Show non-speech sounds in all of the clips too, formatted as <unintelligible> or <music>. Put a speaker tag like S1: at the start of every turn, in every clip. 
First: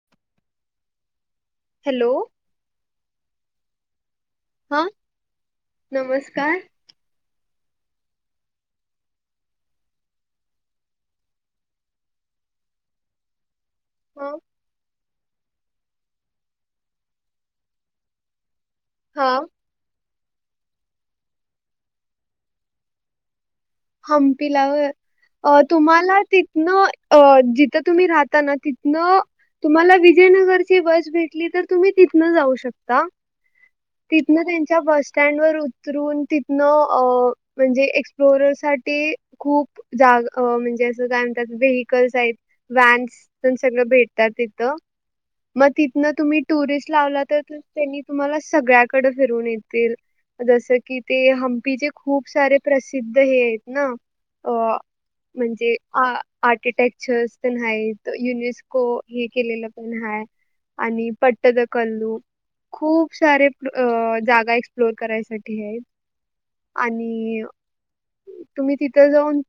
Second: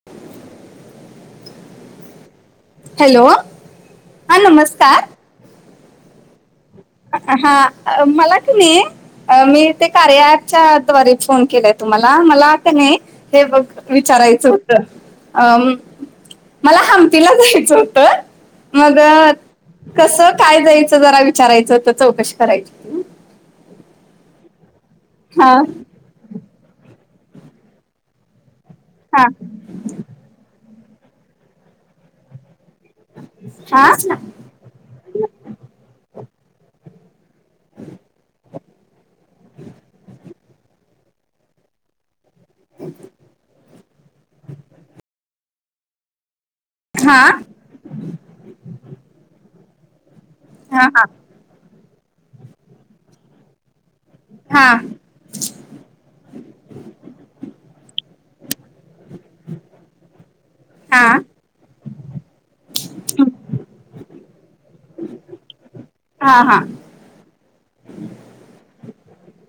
S1: <unintelligible>
S2: Hello!
S1: Hello हा
S2: हा
S1: नमस्कार!
S2: नमस्कार
S1: हा मला की नाही मी ते कार्यालतच्या द्वारे फोन केलाय तुम्हाला मला का नाही हे बघ
S2: हा
S1: विचारायचं होत अ मला हमपीला जायचं होतं. मग
S2: हा
S1: कस काय जायचं जरा विचारायचं तर चौकशी करायची.
S2: हंपीलावर
S1: हा
S2: तुम्हाला तिथनं जिथं तुम्ही राहता ना तीत न
S1: हा
S2: तुम्हाला विजयनगरची बस भेटली तर तुम्ही तिथनं जाऊ शक
S1: हा
S2: तिथनं त्यांच्या बस स्टँड वर उतरून तिथनं अ म्हणजे एक्सप्लोरर साठी खूप जाग म्हणजे असं काय म्हणतात वेहिकल्स आहेत. व्हॅन्स पण सगळं भेटतात तिथ मग तिथनं तुम्ही. टुरिस्ट
S1: हा
S2: लावला तर त्यांनी तुम्हाला सगळ्याकडे फिरून येतील. जसं
S1: हा
S2: की ते हं्पीचे खूप सारे प्रसिद्ध हे आहेत ना.
S1: हा.
S2: अ म्हणजे आ आर्किटेक्चर्स पण ह्याइत युनेस्को. हे केलेलं पण हा
S1: हा
S2: आणि पट्टद कल्लू. खूप सारे जागा एक्सप्लोर करायसाठी आहेत
S1: हा हा.
S2: आणि. तुम्ही तिथं जाऊन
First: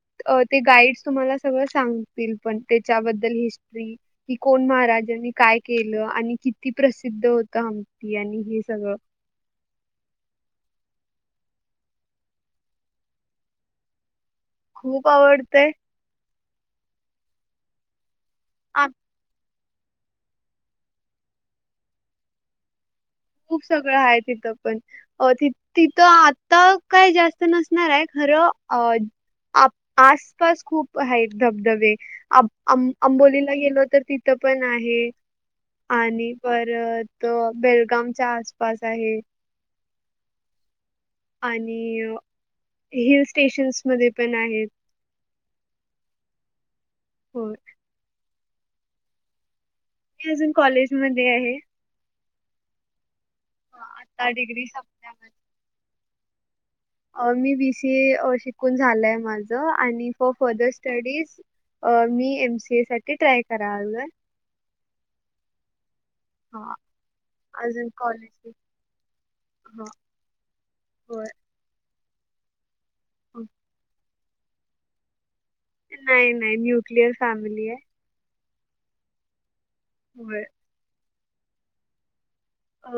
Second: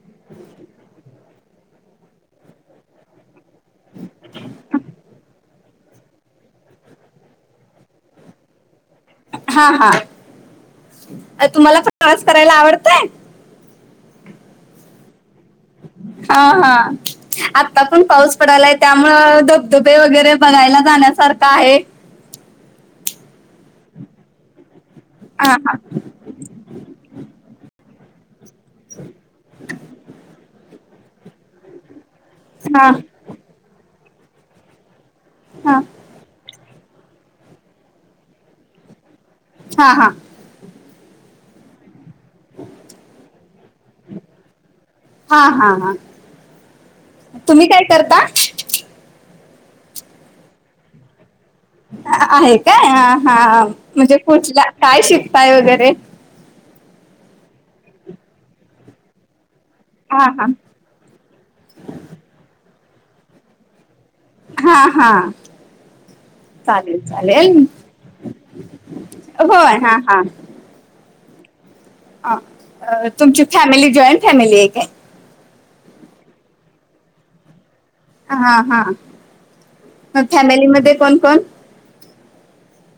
S2: ते गाईड्स तुम्हाला सगळं सांगतील पण त्याच्याबद्दल हिस की कोण महाराजांनी काय केलं आणि किती प्रसिद्ध होत हमती आणि हे सगळं.
S1: हा हा तुम्हाला पण प्रवास करायला आवडतय.
S2: खूप आवडतय.
S1: हा हा आता पण पाऊस पडालाय
S2: आ
S1: त्यामूळ धाब डुबे वगैरे बघायला जाण्यासारखा आहे.
S2: खूप सगळं आहे तिथं पण अ ति
S1: हा
S2: तिथं तर काय जास्त नसणार आहे खरं अ आसपास खूप. आहेत धबधबे आब
S1: हा हा
S2: अंबोलीला गेलो तर तिथं पण आहे.
S1: हा.
S2: आणि परत बेलगामच्या आसपास आहे.
S1: हा हा.
S2: आणि हिल स्टेशन्स मध्ये पण आहेत.
S1: हा हा हा
S2: होय
S1: तुम्ही काय करता.
S2: मी अजून कॉलेज मध्ये आहे.
S1: आहे काय हा
S2: अ,
S1: म्हणजे
S2: आता
S1: कुठला
S2: डिग्री
S1: काय
S2: संपल्यावर
S1: शिकताय वगैरे.
S2: मी बीसी ए शिकून झालंय माझं आणि
S1: हा
S2: फॉर
S1: हा
S2: फर्दर स्टडीज मी एमसी ए साठी ट्राय कराल.
S1: हा हा
S2: हा
S1: चालेल चालेल.
S2: अजून कॉलेज
S1: होय हा हा.
S2: होय.
S1: आ तुमची फॅमिली जॉईंट फॅमिली आहे काय.
S2: नाही नाही न्युक्लियर फॅमिली आहे.
S1: हा हा. मग
S2: होय
S1: फॅमिलीमध्ये कोण कोण.
S2: अ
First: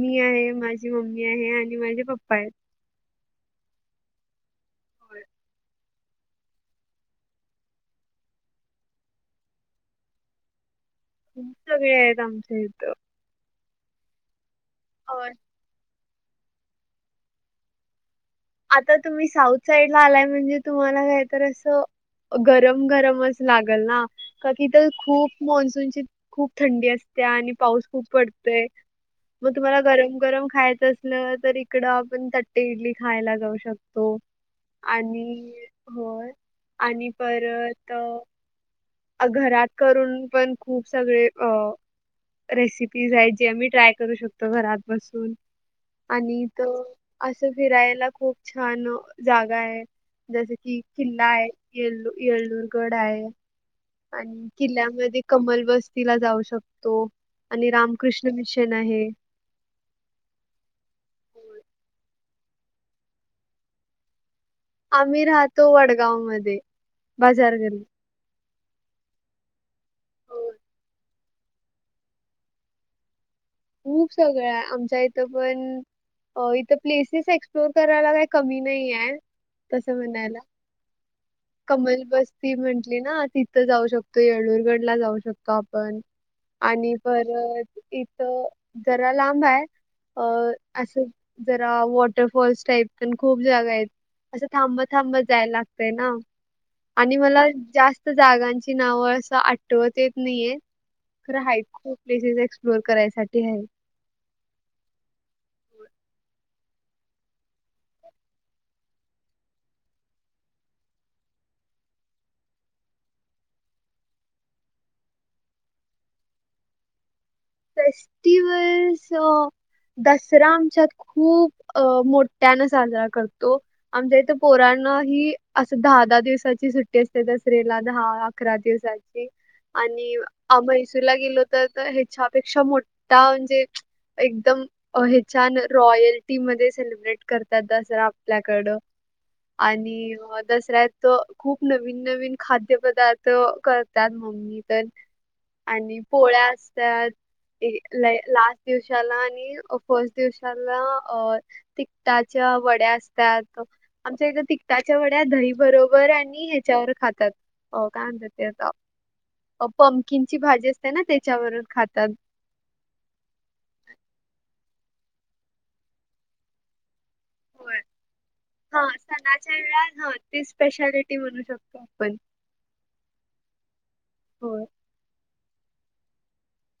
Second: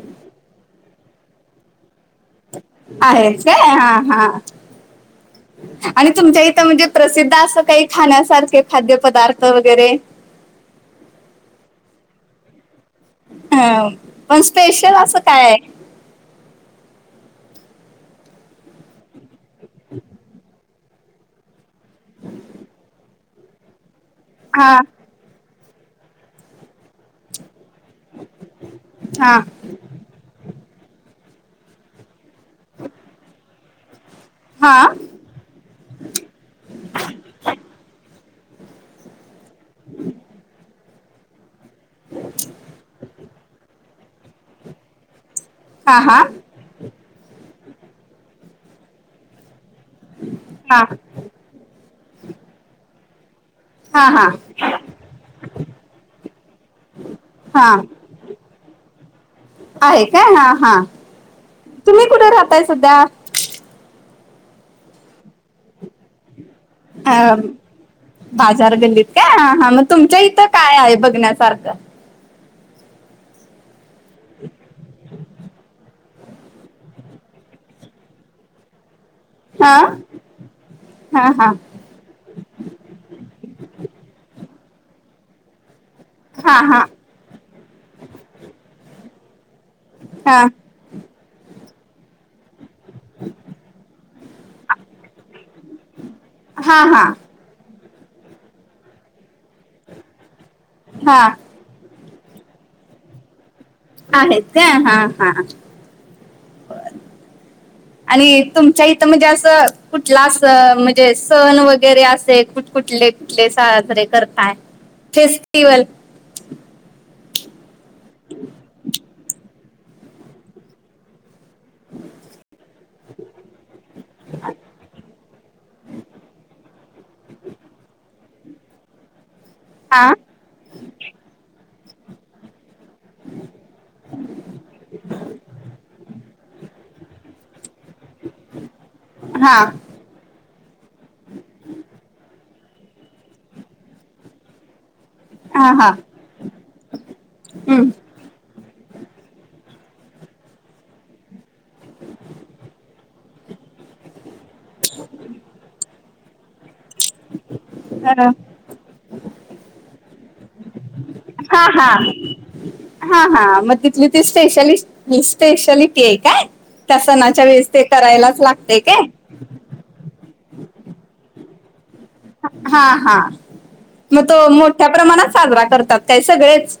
S2: मी आहे माझी मम्मी आहे आणि माझे पप्पा आहे.
S1: आहेस काय, हा हा.
S2: हो
S1: आणि तुमच्या इथं म्हणजे प्रसिद्ध असं काही खाण्यासारखे खाद्यपदार्थ वगैरे.
S2: सगळे आहेत आमचा इथं.
S1: हा पण स्पेशल
S2: अ,
S1: असं काय.
S2: आता तुम्ही साऊथ साईड ला आलाय म्हणजे तुम्हाला काहीत असं गरम गरम अस लागल ना
S1: हा
S2: तर खूप मान्सून खूप थंडी असते आणि पाऊस खूप पडतय
S1: हा
S2: मग तुम्हाला गरम गरम खायचं असलं तर इकडं आपण त्या ते इडली खायला जाऊ शकतो.
S1: हा
S2: आणि, होय. आणि परत, घरात करून पण खूप सगळे, अ.. रेसिपीज आहेत जे मी ट्राय. करू शकतो घरात बसून,
S1: हा हा
S2: आणि तो असं. फिरायला खूप छान जागा आहे, जसं की
S1: हा
S2: किल्ला आहे. येल्लू येल्लूरगड आहे.
S1: हा हा
S2: आणि किल्ल्यामध्ये, कमल बस्तीला जाऊ शकतो.
S1: हा
S2: आणि रामकृष्ण मिशन आहे.
S1: आहे काय, हा हा.. तुम्ही कुठे राहताय संध्या.
S2: आम्ही राहतो वडगाव मध्ये.
S1: अं... बाजार गल्लीत काय, हा... मग तुमच्या इथं काय आहे बघण्यासारखं.
S2: खूप सगळ्या, आमच्या इथं पण. हो इथं प्लेसेस एक्सप्लोर करायला, काय कमी नाही ये.
S1: हा
S2: तसं म्हणायला,
S1: हा हा
S2: कमल बस. ती म्हंटली ना तिथं जाऊ शकतो. येल्लूरगडला जाऊ शकतो आपण
S1: हा हा
S2: आणि, परत इथं, जरा लांब आहे.
S1: हा
S2: अं.. असं, जरा वॉटरफॉल्स टाईप. पण खूप जागा आहेत, असं थांबत थांबत जायला लागतंय ना.
S1: हा हा
S2: आणि मला जास्त. जागांची नावं असं आठवत येत नाहीये,
S1: हा
S2: खरं आहे खूप. प्लेसेस एक्सप्लोअर करायसाठी आहे.
S1: आहेत काय, हां हां. बर आणि तुमच्या इथं म्हणजे असं कुठला अस म्हणजे सण वगैरे असे कु कुठले कुठले साजरे करताय, फेस्टिवल.
S2: फेस्टिवल्स दसरा आमच्यात खूप अ... मोठ्यानं साजरा करतो. आमच्या इथं पोराण ही, असं दहा दहा दिवसाची सुट्टी असते दसरेला दहा अ अकरा दिवसाची
S1: हा
S2: आणि म्हैसूरला गेलो तर ह्याच्यापेक्षा मोठ कां म्हणजे एकदम. अ हे छान रॉयल्टी मध्ये सेलिब्रेट करत्यात. दसरा आपल्याकडं,
S1: हा
S2: आणि दसऱ्यात. तर खूप नवीन नवीन खाद्य पदार्थ करतात, मम्मी तेण.
S1: हा हा
S2: आणि पोळ्या असतात, ते
S1: हम्म.
S2: ह लाई लास्ट दिवसाला आणि, फर्स्ट दिवसाला अं.. तिकटाच्या वड्या असतात आमच्या इथ तिक त्यांच्या वड्या दही बरोबर आणि, हेच्याबरोबर खातात काय म्हतात
S1: अ,
S2: ते आता. पंमकीनची भाजी असते ना, त्यांच्या बरोबर.
S1: हां हां. मग तिथली ती, स्पेशालि स्पेशलिटी आहे काय? ते सणाच्या वेळेस ते, करायलाच लागते काय.
S2: ना च्या वेळा धोती स्पेशालिटी म्हणू शकतो. आपण.
S1: हा हा. मग तो
S2: होय
S1: मोठ्या प्रमाणात साजरा करतात काय सगळेच.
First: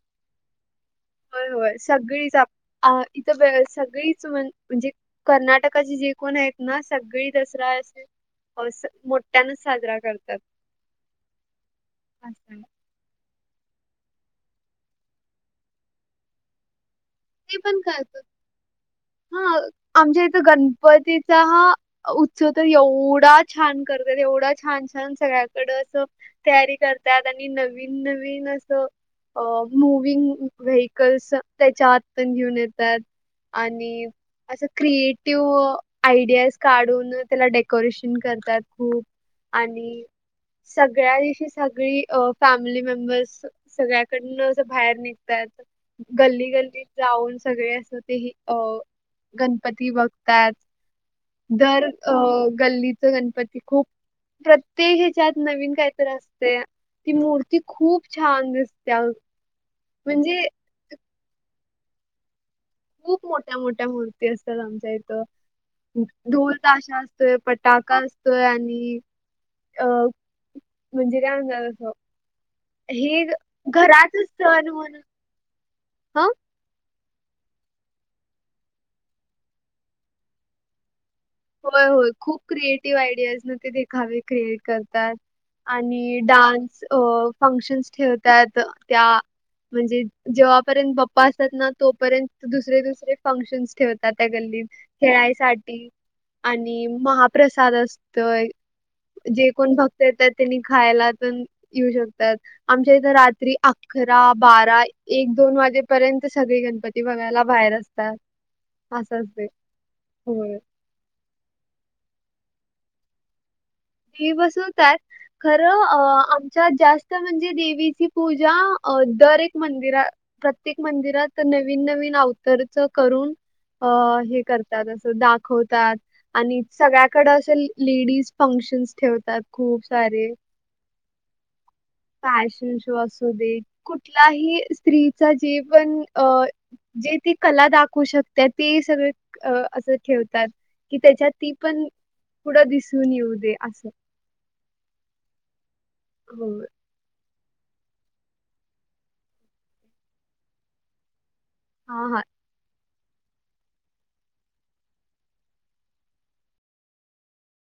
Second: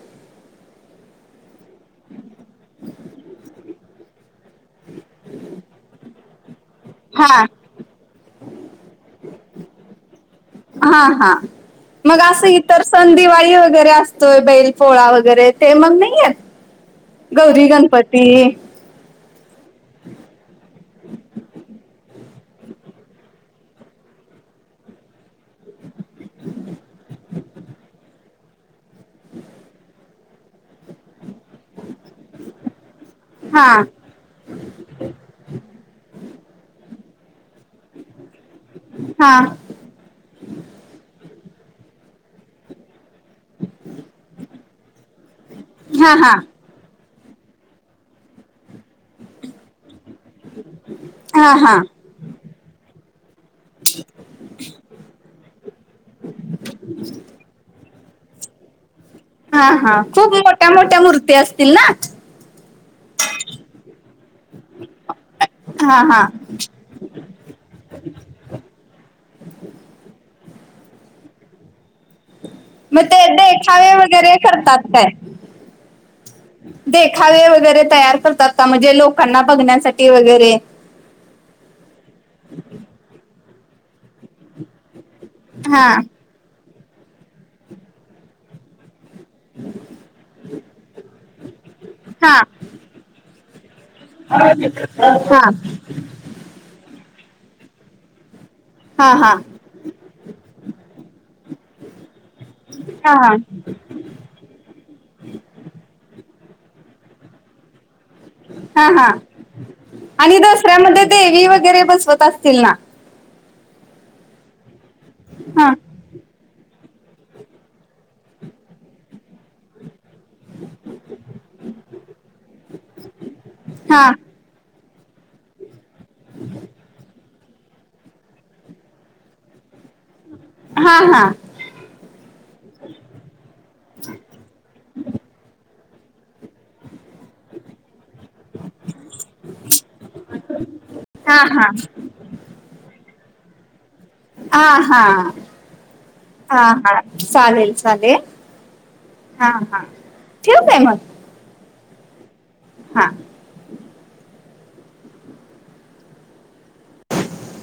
S2: होय होय सगळीच आप अ इथं सगळीच म्हणजे कर्नाटकाचे, जे कोणी आहेत ना. सगळी
S1: हा
S2: दसरा असे मोठ्यानच साजरा करतात.
S1: हा हा. हां. मग असं इथं. संधीवायू वगैरे असतोय, बैल पोळा वगैरे ते मग नाहीये.
S2: ते पण खातात.
S1: <inaudible>
S2: हा आमच्या इथं गणपतीचा उत्सव तर एवढा छान करत्यात, एवढा छान छान सगळ्या. तिकडं असं कॅरी करत्यात आणि नवीन नवीन असं. अ मुविंग व्हेकलंस त्याच्यात न घेऊन येतात
S1: हा
S2: आणि असं क्रिएटिव्ह आयडियाज काढून त्याला डेकोरेशन करतात. खूप
S1: हा
S2: आणि सगळ्या दिवशी सगळी अ फॅमिली मेंबर्स सगळ्याकडनं असं बाहेर निघत्यात
S1: हा हा
S2: गल्ली गल्लीत जाऊन सगळे अस ते अ गणपती बघ
S1: हा हा
S2: दर अ गल्लीच गणपत खूप प्रत्येक ह्यच्यात नवीन काहीतरी असते ती मूर्ती खूप छान दिसते
S1: हा, हा खूप मोठ्या, मोठ्या मूर्ती असतील ना
S2: खूप मोठ्या, मोठ्या मूर्ती असतात आमच्या इथ
S1: हा हा
S2: ढोल ताशा असतोय पटाका असतोय आणि अ म्हणजे काय आणार असं.
S1: मग
S2: हे
S1: ते देखावे
S2: घरातच
S1: वगैरे
S2: सण
S1: करतात
S2: म्हणून
S1: काय?
S2: हा
S1: देखावे वगैरे तयार करतात का म्हणजे लोकांना बघण्यासाठी वगैरे
S2: होय होय, खूप क्रिएटिव्ह आयडियाज ना ते देखावे क्रिएट करतात.
S1: हा
S2: आणि डान्स अ फंक्शन्स ठेवत्यात त्या. म्हणजे जेव्हापर्यंत बाप्पा असतात ना
S1: हा
S2: तोपर्यंत दुसरे, दुसरे फंक्शन्स ठेवतात त्या गल्लीत
S1: हा हा
S2: खेळायसाठी आणि महाप्रसाद असतो
S1: हा हा
S2: जे कोण भक त्यांनी खायला पण येऊ शकतात आमच्या इथे
S1: हा
S2: रात्री अक अकरा, बारा एक, दोन वाजेपर्यंत सगळे गणपती बघायला बाहेर असतात
S1: हा हा
S2: असं असते.
S1: आणि
S2: होय.
S1: दसऱ्यामध्ये देवी वगैरे बसवत असतील ना.
S2: देवी बसवतात
S1: हा
S2: खरं आमच्यात जास्त तर म्हणजे देवीची पूजा दर एक मंदिरात. प्रत्येक मंदिरात नवीन नवीन अवतारच करून अ
S1: हा
S2: हे कर त्यात असं दाखवतात आणि सगळ्या कडे असं लेडीज फंक्श फम्शान ठेवतात खूप सारे.
S1: हा, हा
S2: फॅशन शो असू दे कुठलाही स्त्रीचा जे पण अ जे ती कला दाखवू शकत, ते सगळे असं ठेवतात. कि त्याच्यात
S1: हा
S2: ती पण पुढं दिसून येऊ दे असं.
S1: आ हा,
S2: हो.
S1: आ हा. चालेल, चालेल हा, हा ठेऊ काय मग
S2: हा हा.
S1: हा